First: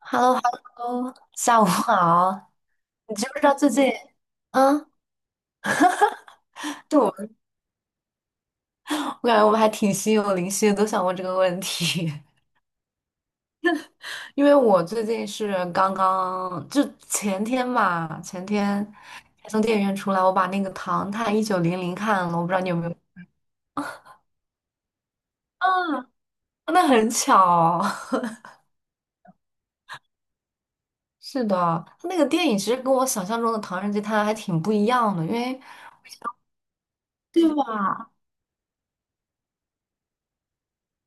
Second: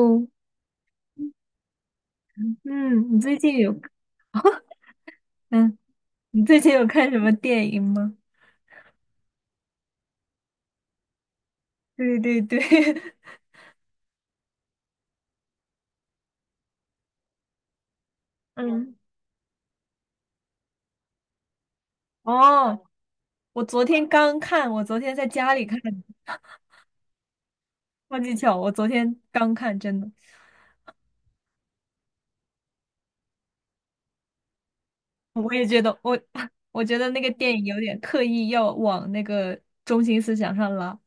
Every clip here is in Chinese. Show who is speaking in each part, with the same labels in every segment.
Speaker 1: h e l l o h e l l o 下午好。你
Speaker 2: 嗯，你
Speaker 1: 知不
Speaker 2: 最
Speaker 1: 知道
Speaker 2: 近
Speaker 1: 最
Speaker 2: 有
Speaker 1: 近，嗯，
Speaker 2: 嗯，你最近有
Speaker 1: 就
Speaker 2: 看
Speaker 1: 我
Speaker 2: 什么
Speaker 1: 们
Speaker 2: 电影吗？
Speaker 1: 我感觉我们还挺心有灵犀的，都想问这个问 题。
Speaker 2: 对对对，
Speaker 1: 因为我最近是刚刚，就前天吧，前 天
Speaker 2: 嗯，
Speaker 1: 才从电影院出来，我把那个《唐探1900》看了，我不知道你有
Speaker 2: 哦，
Speaker 1: 没有？
Speaker 2: 我昨天刚看，我昨天在家里
Speaker 1: 啊，
Speaker 2: 看的，
Speaker 1: 那很巧。
Speaker 2: 超级巧，我昨天刚看，真的，
Speaker 1: 是的，他那个电影其实跟我想象中的《唐人街探案》还挺不一样的，因
Speaker 2: 我
Speaker 1: 为
Speaker 2: 也觉得我 我觉得那个
Speaker 1: 对
Speaker 2: 电影有点
Speaker 1: 吧？
Speaker 2: 刻意要往那个中心思想上拉，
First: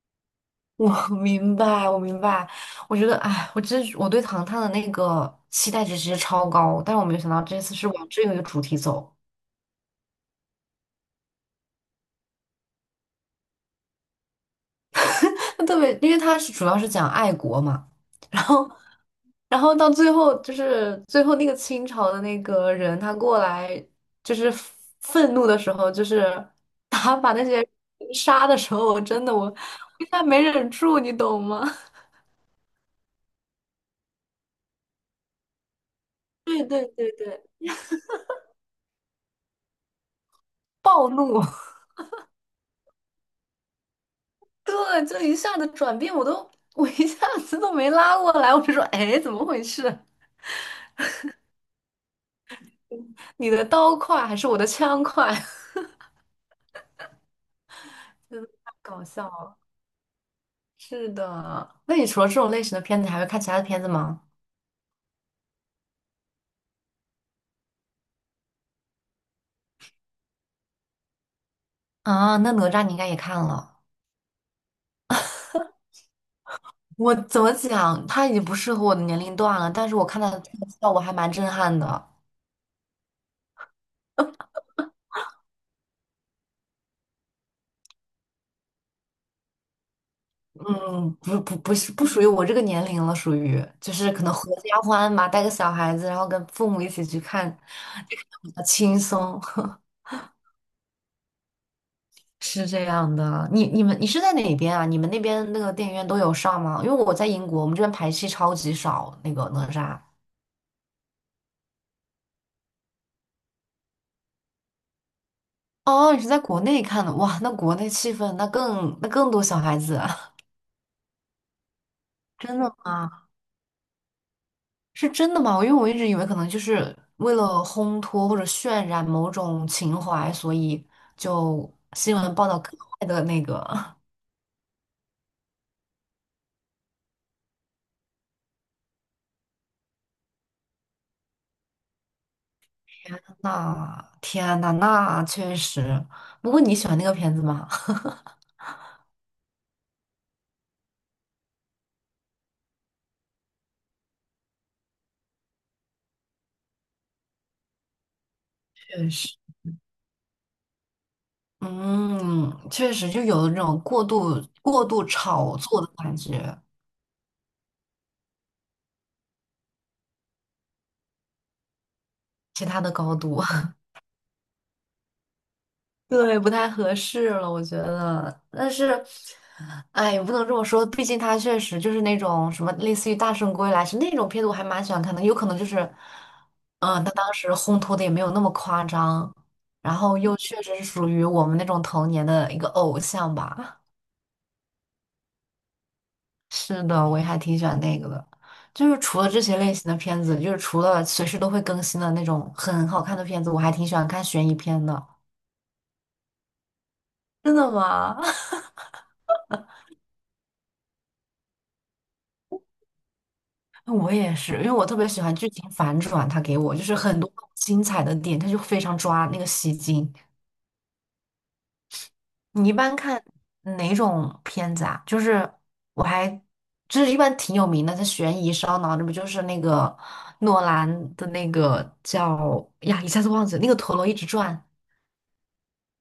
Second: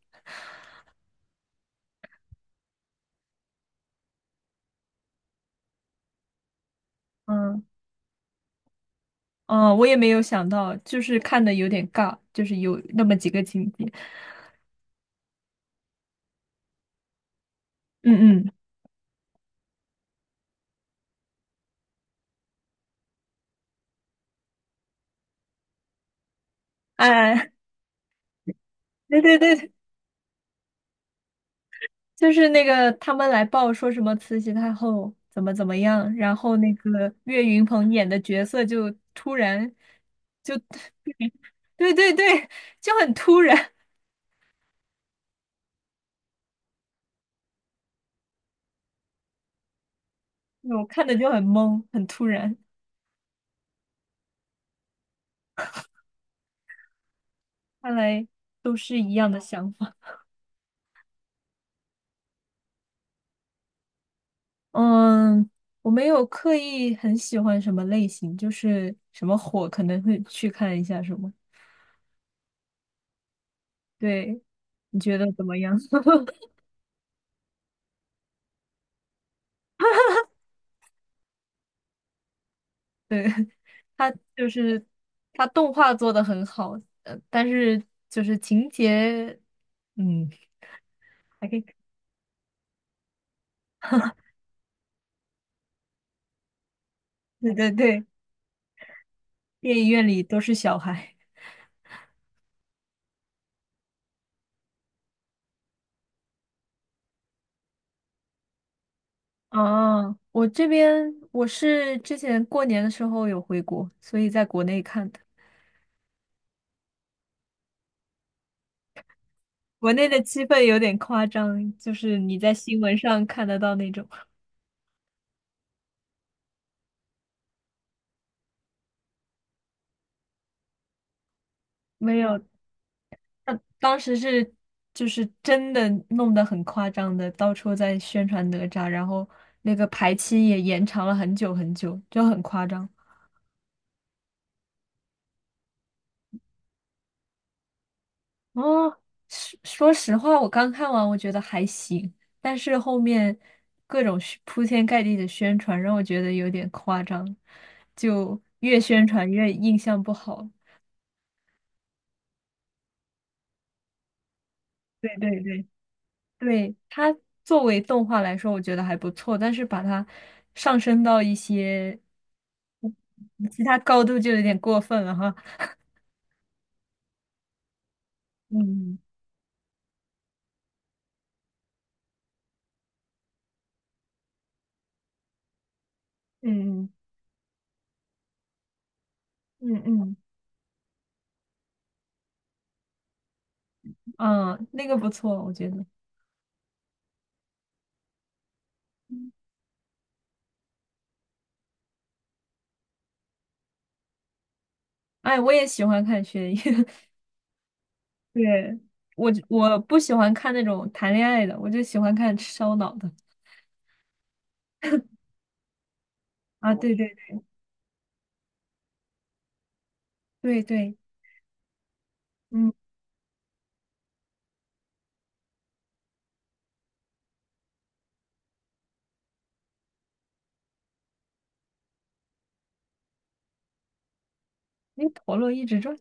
Speaker 1: 我 明白，我明白。我觉得，哎，我真是我对糖糖的那个期待值其实超高，但是我没有想到这
Speaker 2: 嗯，
Speaker 1: 次是往这个主题走。
Speaker 2: 哦，我也没有想到，就是看的有点尬，就是有那么几个情节，
Speaker 1: 特别，因为它是主要是讲爱国嘛，
Speaker 2: 嗯
Speaker 1: 然
Speaker 2: 嗯，
Speaker 1: 后，然后到最后就是最后那个清朝的那个人他过来就是愤怒的时候，就是他把那
Speaker 2: 哎，
Speaker 1: 些人杀的时候，我
Speaker 2: 对
Speaker 1: 真的，
Speaker 2: 对
Speaker 1: 我
Speaker 2: 对，
Speaker 1: 一下没忍住，你懂吗？
Speaker 2: 就是那个他们来报说什么慈禧太后怎么怎么样，然 后
Speaker 1: 对
Speaker 2: 那
Speaker 1: 对对
Speaker 2: 个
Speaker 1: 对，
Speaker 2: 岳云鹏演的角色就突然就，
Speaker 1: 暴怒。
Speaker 2: 对对对，就很突然，
Speaker 1: 对，就一下子转变，我一下子都没拉过来，我就说，哎，怎么回事？
Speaker 2: 我看的就很懵，很突然。
Speaker 1: 你的刀快还是我的枪快？
Speaker 2: 看来
Speaker 1: 真的太
Speaker 2: 都是
Speaker 1: 搞
Speaker 2: 一
Speaker 1: 笑
Speaker 2: 样的
Speaker 1: 了。
Speaker 2: 想法。
Speaker 1: 是的，那你除了这种类型的片子，还会看其他的片子吗？
Speaker 2: 嗯，我没有刻意很喜欢什么类型，就是什么火可能会去看一下什么。
Speaker 1: 啊，那哪吒你应该也看了。
Speaker 2: 对，你觉得怎么样？
Speaker 1: 我怎么讲，它已经不适合我的年龄段了，但是我看它的特效，我还蛮震撼的。
Speaker 2: 对。它就是它动画做的很好，但是就是情节，嗯，
Speaker 1: 嗯，不
Speaker 2: 还可
Speaker 1: 不
Speaker 2: 以。
Speaker 1: 不是不属于我这个年龄了，属于就是可能合家欢嘛，带个小孩子，然后跟父母一起去看，
Speaker 2: 对对对，
Speaker 1: 就看得比较轻松。
Speaker 2: 电影院里都是小孩。
Speaker 1: 是这样的，你是在哪边啊？你们那边那个电影院都有上吗？因为我在英国，我们这边排戏超级少，那个哪吒。
Speaker 2: 啊，我这边我是之前过年的时候有回国，所以在国内看的。
Speaker 1: 哦，你是在国内看的，哇，那国内气氛那更多小孩
Speaker 2: 国
Speaker 1: 子
Speaker 2: 内的
Speaker 1: 啊，
Speaker 2: 气氛有点夸张，就是你 在
Speaker 1: 真的
Speaker 2: 新闻上
Speaker 1: 吗？
Speaker 2: 看得到那种。
Speaker 1: 是真的吗？因为我一直以为可能就是为了烘托或者渲染某种情怀，所以就新
Speaker 2: 没
Speaker 1: 闻
Speaker 2: 有，
Speaker 1: 报道格外的那
Speaker 2: 那
Speaker 1: 个。
Speaker 2: 当时是就是真的弄得很夸张的，到处在宣传哪吒，然后那个排期也延长了很久很久，就很夸张。
Speaker 1: 那天呐，那确实。不过你喜欢那个片子吗？
Speaker 2: 哦，说实话，我刚看完我觉得还行，但是后面各种宣铺天盖地的宣传让我觉得有点夸张，就越宣
Speaker 1: 确
Speaker 2: 传
Speaker 1: 实。
Speaker 2: 越印象不好。
Speaker 1: 嗯，确实就有那种过度
Speaker 2: 对对
Speaker 1: 炒
Speaker 2: 对。
Speaker 1: 作的感觉，
Speaker 2: 对，它作为动画来说，我觉得还不错，但是把它上升到一些
Speaker 1: 其他的
Speaker 2: 嗯
Speaker 1: 高度，
Speaker 2: 其他高度就有点过分了哈。
Speaker 1: 对，不太合适了，我觉得。但
Speaker 2: 嗯
Speaker 1: 是，哎，也不能这么说，毕竟他确实就是那种什么类似于《大圣归来》是那种片子，我还蛮喜欢看的。有可能就是，
Speaker 2: 嗯
Speaker 1: 嗯，他当时烘托的也没有那么夸张，
Speaker 2: 嗯
Speaker 1: 然
Speaker 2: 嗯
Speaker 1: 后又确实是属于我们那种童年的一个偶像吧。
Speaker 2: 嗯。那个不错，我觉得。
Speaker 1: 是的，我也还挺喜欢那个的。就是除了这些类型的片子，就是除了随时都会更新的那种很好看的片子，我还挺喜欢看悬疑片的。
Speaker 2: 哎，我也喜欢看悬疑，
Speaker 1: 真的吗？
Speaker 2: 对，我不喜欢看那种谈恋爱的，我就喜欢看烧脑的。
Speaker 1: 我也是，因为我特别喜欢剧情反转，它给
Speaker 2: 啊，
Speaker 1: 我就是
Speaker 2: 对对
Speaker 1: 很多精彩的点，它就非常抓那个吸睛。
Speaker 2: 对对，
Speaker 1: 你
Speaker 2: 嗯，
Speaker 1: 一般看哪种片子啊？就是我还就是一般挺有名的，它悬疑烧脑，那不就是那个诺兰的那个叫呀，一下子忘记了那个陀螺一直转。
Speaker 2: 那陀螺一直转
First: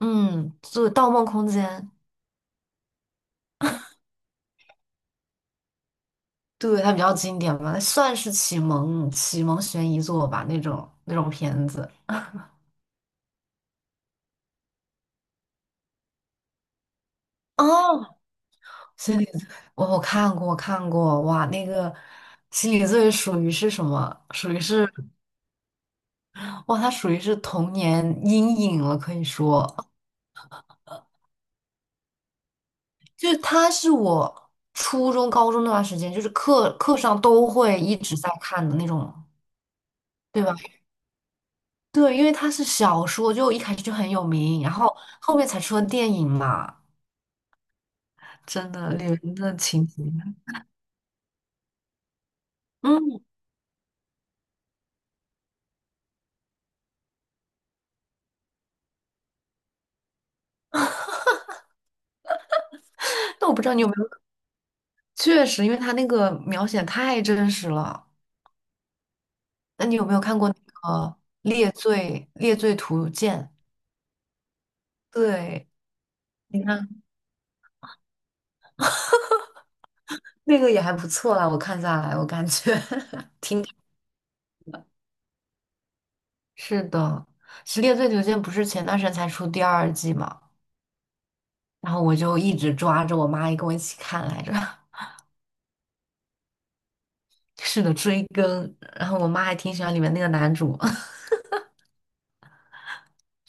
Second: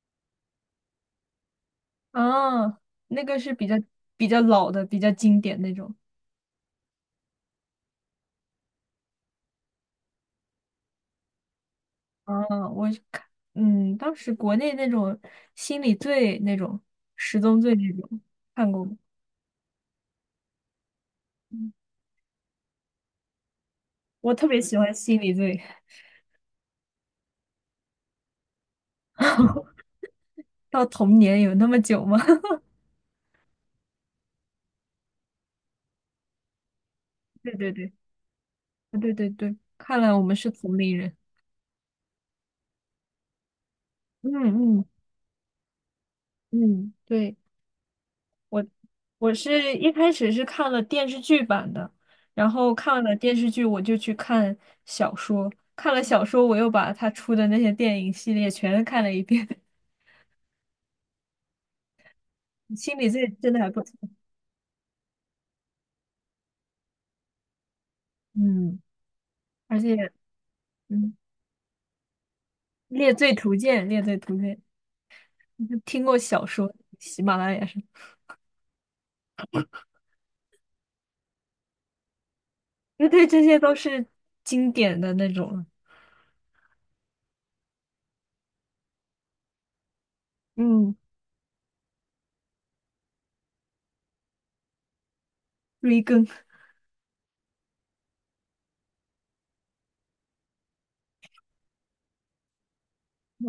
Speaker 1: 嗯，就盗梦空间》，
Speaker 2: 啊，那个是比较老的，比较经典那种。
Speaker 1: 对，它比较经典吧，算是启蒙悬疑作吧，那种片子。
Speaker 2: 啊，我是看，当时国内那种心理罪那种十宗罪那
Speaker 1: 哦，
Speaker 2: 种看过吗？
Speaker 1: 心理 罪，我看过，我看过，哇，那
Speaker 2: 嗯
Speaker 1: 个心理罪属于是什么？
Speaker 2: 我特
Speaker 1: 属
Speaker 2: 别
Speaker 1: 于
Speaker 2: 喜
Speaker 1: 是，
Speaker 2: 欢心理罪，
Speaker 1: 哇，它属于是童年阴影了，可以说，
Speaker 2: 到童年有那么久吗？
Speaker 1: 就是它是我初中、高中那段时间，就是课上都
Speaker 2: 对对
Speaker 1: 会
Speaker 2: 对，
Speaker 1: 一直在看的那种，
Speaker 2: 对对对，看来我们
Speaker 1: 对
Speaker 2: 是
Speaker 1: 吧？
Speaker 2: 同龄人。
Speaker 1: 对，因为它是小说，就一开始就很有
Speaker 2: 嗯
Speaker 1: 名，然
Speaker 2: 嗯
Speaker 1: 后后面才出了电影嘛。
Speaker 2: 嗯，对，
Speaker 1: 真的，里
Speaker 2: 我
Speaker 1: 面的
Speaker 2: 是
Speaker 1: 情
Speaker 2: 一
Speaker 1: 节，
Speaker 2: 开始是看了电视剧版的，然后看了
Speaker 1: 嗯，
Speaker 2: 电视剧我就去看小说，看了小说我又把他出的那些电影系列全看了一遍，心理罪
Speaker 1: 但
Speaker 2: 真
Speaker 1: 我
Speaker 2: 的
Speaker 1: 不知
Speaker 2: 还
Speaker 1: 道
Speaker 2: 不
Speaker 1: 你有
Speaker 2: 错。
Speaker 1: 没有，确实，因为他那个描写太真实了。
Speaker 2: 嗯。而
Speaker 1: 那你
Speaker 2: 且，
Speaker 1: 有没有看过那个
Speaker 2: 嗯，
Speaker 1: 《猎罪图
Speaker 2: 《猎罪
Speaker 1: 鉴》？
Speaker 2: 图鉴》《猎罪图鉴》，
Speaker 1: 对，
Speaker 2: 听过小
Speaker 1: 你
Speaker 2: 说，
Speaker 1: 看
Speaker 2: 喜马拉雅上，
Speaker 1: 那个也还不错啦，我看下来，我感觉
Speaker 2: 因为对 这些都是经典的那种了
Speaker 1: 是的。其实《猎罪图鉴》不是前段时间才出第2季嘛，
Speaker 2: 嗯，
Speaker 1: 然后我就一直抓着我妈也跟我一起看来着，
Speaker 2: 追更。
Speaker 1: 是的，追更。然后我妈还挺喜欢里面那个男主，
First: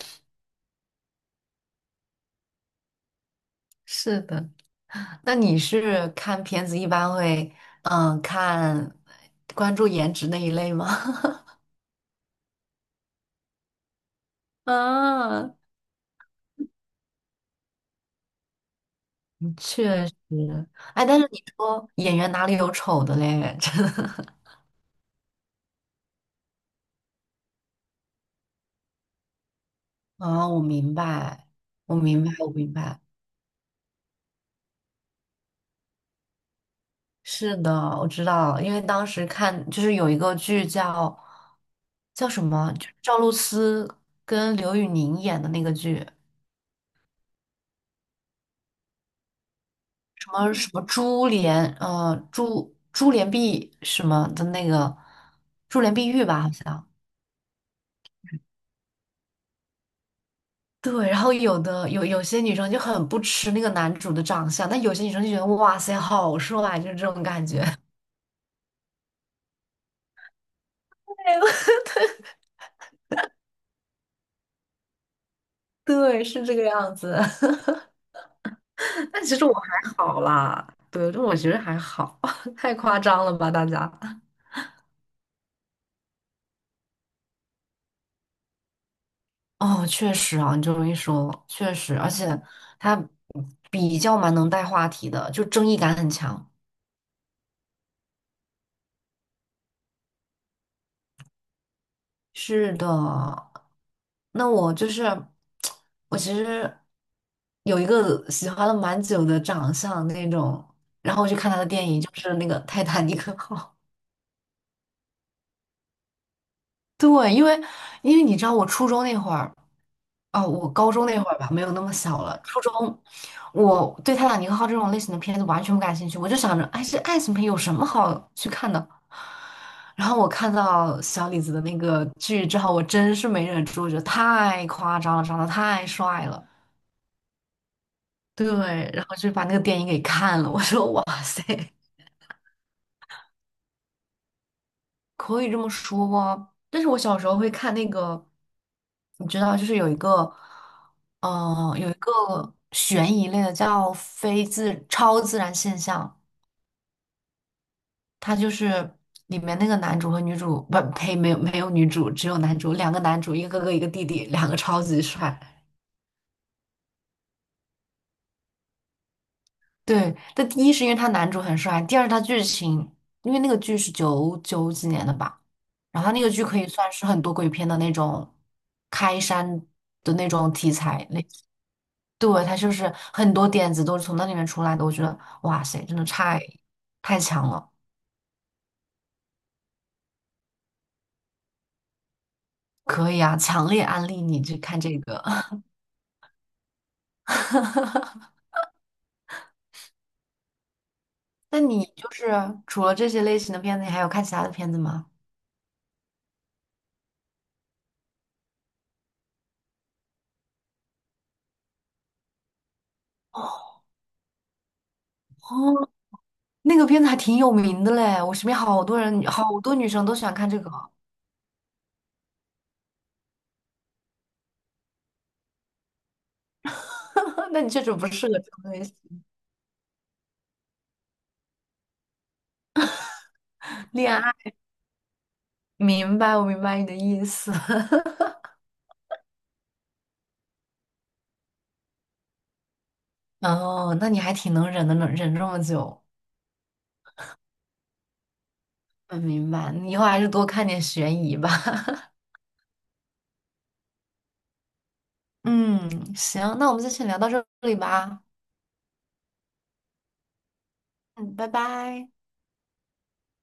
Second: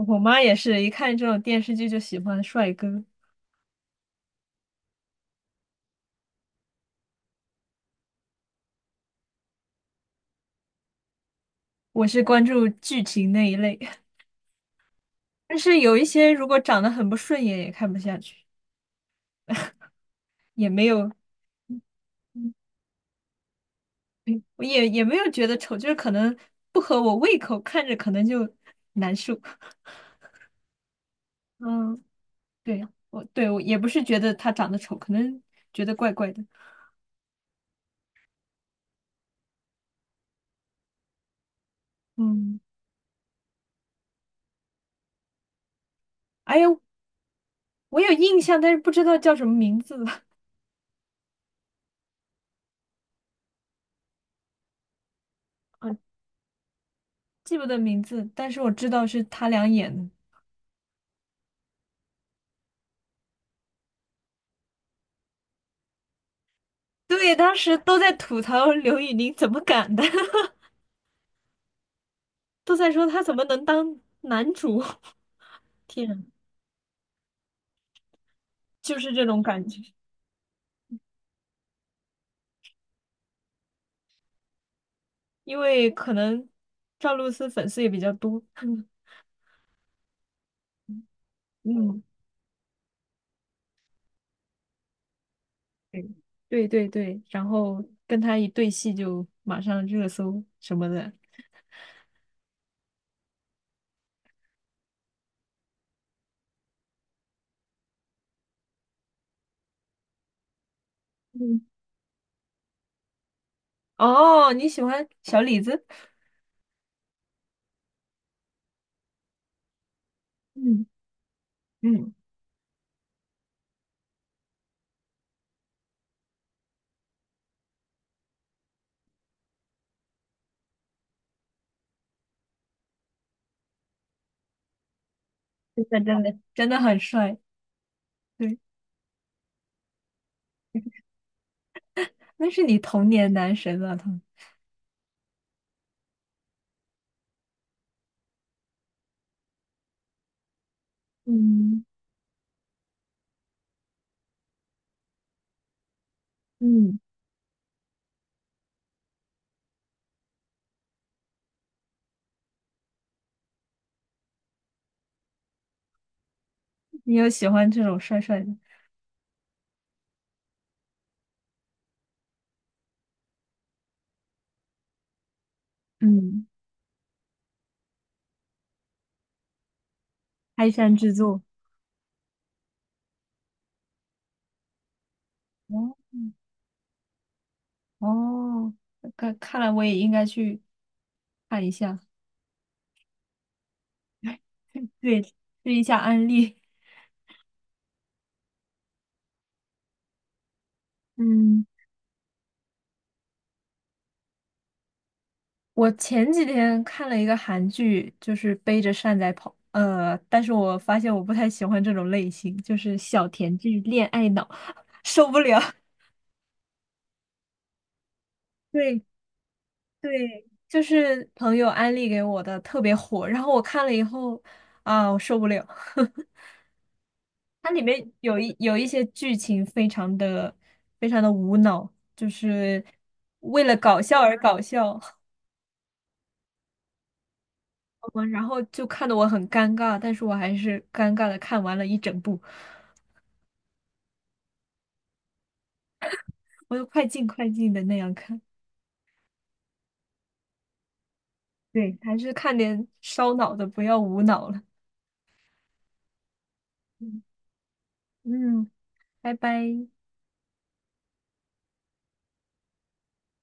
Speaker 2: 我妈也是一看这种电视剧就喜欢帅哥，
Speaker 1: 是的。那你是看片子一般会嗯看关注颜值那一类吗？
Speaker 2: 我是关注剧情那一类，
Speaker 1: 啊，
Speaker 2: 但是有一些如果长得很不顺眼也看不下去，
Speaker 1: 确实，
Speaker 2: 也没
Speaker 1: 哎，
Speaker 2: 有，
Speaker 1: 但是你说演员哪里
Speaker 2: 嗯，
Speaker 1: 有丑的嘞？真的
Speaker 2: 对，我也没有觉得丑，就是可能不合我胃口，看着可能就难受。
Speaker 1: 啊，我明白，我
Speaker 2: 嗯。
Speaker 1: 明白，我明
Speaker 2: 对，
Speaker 1: 白。
Speaker 2: 我对我也不是觉得他长得丑，可能觉得怪怪的。
Speaker 1: 是的，我知道，因为当时看就是有一个剧叫叫什
Speaker 2: 嗯，
Speaker 1: 么，就是赵露思跟刘宇宁演的那个剧。
Speaker 2: 哎呦，我有印象，但是不知道叫什么名字了，
Speaker 1: 什么什么珠帘，珠帘碧什么的那个珠 帘
Speaker 2: 嗯
Speaker 1: 碧玉吧，好像。
Speaker 2: 记不得名字，但是我知道是他俩演的。
Speaker 1: 对，然后有些女生就很不吃那个男主的长相，但有些女生就觉得哇塞，好帅，就是这种
Speaker 2: 对，
Speaker 1: 感
Speaker 2: 当
Speaker 1: 觉。
Speaker 2: 时都在吐槽刘宇宁怎么敢的，都在说他怎么能当男主。天
Speaker 1: 对，
Speaker 2: 啊，
Speaker 1: 对是这个样子。
Speaker 2: 就 是
Speaker 1: 但
Speaker 2: 这
Speaker 1: 其
Speaker 2: 种
Speaker 1: 实我
Speaker 2: 感觉，
Speaker 1: 还好啦，对，这我觉得还好，太夸张了吧，大家。
Speaker 2: 因为可能赵露思粉丝也比较多。
Speaker 1: 哦，确实啊，你这么一说，确实，
Speaker 2: 嗯，
Speaker 1: 而且他比较蛮能带话题的，就争议感很强。
Speaker 2: 对对对对，然后跟他一对戏就马上热搜什么的。
Speaker 1: 是的，那我就是 我其实有一个喜欢了蛮久的长相那种，然后我去看他
Speaker 2: 嗯，
Speaker 1: 的电影，就是那个《泰坦尼克号》。
Speaker 2: 哦，你喜欢小李子？
Speaker 1: 对，因为你知道，我初中那会儿。哦，我
Speaker 2: 嗯
Speaker 1: 高中那会儿吧，没有那么
Speaker 2: 嗯，
Speaker 1: 小了。初中，我对《泰坦尼克号》这种类型的片子完全不感兴趣，我就想着，哎，这爱情片有什么好去看的？然后我看到小李子的那个剧之后，我真是没忍住，我觉得太夸张了，长得太
Speaker 2: 真的真
Speaker 1: 帅
Speaker 2: 的，
Speaker 1: 了，
Speaker 2: 真的很帅，
Speaker 1: 对，
Speaker 2: 对，
Speaker 1: 然后就把那个电影给看了。我说，哇塞！
Speaker 2: 那是你童年男神了，他。
Speaker 1: 可以这么说，但是我小时候会看那个，你知道，就是有一个，
Speaker 2: 嗯
Speaker 1: 有一个悬疑类的叫非自超自然现象，
Speaker 2: 嗯，
Speaker 1: 它就是里面那个男主和女主，不呸，没有没有女主，只有男主，两个男主，一个哥哥一个弟弟，两个超级帅。
Speaker 2: 你有喜欢这种帅帅的？
Speaker 1: 对，但第一是因为他男主很帅，第二他剧情，因为那个剧是九九几年的吧，然后他那个剧
Speaker 2: 嗯，
Speaker 1: 可以算是很多鬼片的那种开山的那种
Speaker 2: 开
Speaker 1: 题
Speaker 2: 山
Speaker 1: 材
Speaker 2: 之
Speaker 1: 类
Speaker 2: 作，
Speaker 1: 型对，他就是很多点子都是从那里面出来的，我觉得哇塞，
Speaker 2: 哦
Speaker 1: 真的太强了，
Speaker 2: 哦，看来我也应该去看一下，
Speaker 1: 可以啊，强烈安利你去看这
Speaker 2: 对，
Speaker 1: 个。
Speaker 2: 试一下安利。
Speaker 1: 那
Speaker 2: 嗯
Speaker 1: 你就是除了这些类型的片子，你还有看其他的片子吗？
Speaker 2: 我前几天看了一个韩剧，就是背着扇在跑，但是我发现我不太喜欢这种类型，就是小甜剧、
Speaker 1: 哦，
Speaker 2: 恋爱脑受不了。
Speaker 1: 那个片子还挺有名的嘞，我身边好多
Speaker 2: 对
Speaker 1: 人，好多女生都喜欢
Speaker 2: 对，
Speaker 1: 看这个。
Speaker 2: 就是朋友安利给我的，特别火。然后我看了以后，啊，我受不了。
Speaker 1: 那
Speaker 2: 它
Speaker 1: 你
Speaker 2: 里
Speaker 1: 确实不
Speaker 2: 面
Speaker 1: 适合
Speaker 2: 有
Speaker 1: 这
Speaker 2: 一
Speaker 1: 种
Speaker 2: 有
Speaker 1: 类
Speaker 2: 一
Speaker 1: 型，
Speaker 2: 些剧情非常的无脑，就是为了搞
Speaker 1: 恋
Speaker 2: 笑而
Speaker 1: 爱。
Speaker 2: 搞笑，
Speaker 1: 明白，我明白你的意思。
Speaker 2: 嗯，然后就看得我很尴尬，但是我还是尴尬的看完了一整部，
Speaker 1: 哦，那你还挺能忍的，能忍这么久。
Speaker 2: 我就快进快进的那样看。
Speaker 1: 嗯，明白。你以后还是多看点悬疑吧。
Speaker 2: 对，还是看点烧脑的，不要无脑了。
Speaker 1: 嗯，行，那我们就先聊
Speaker 2: 嗯
Speaker 1: 到这里吧。
Speaker 2: 嗯，拜拜。
Speaker 1: 嗯，拜拜。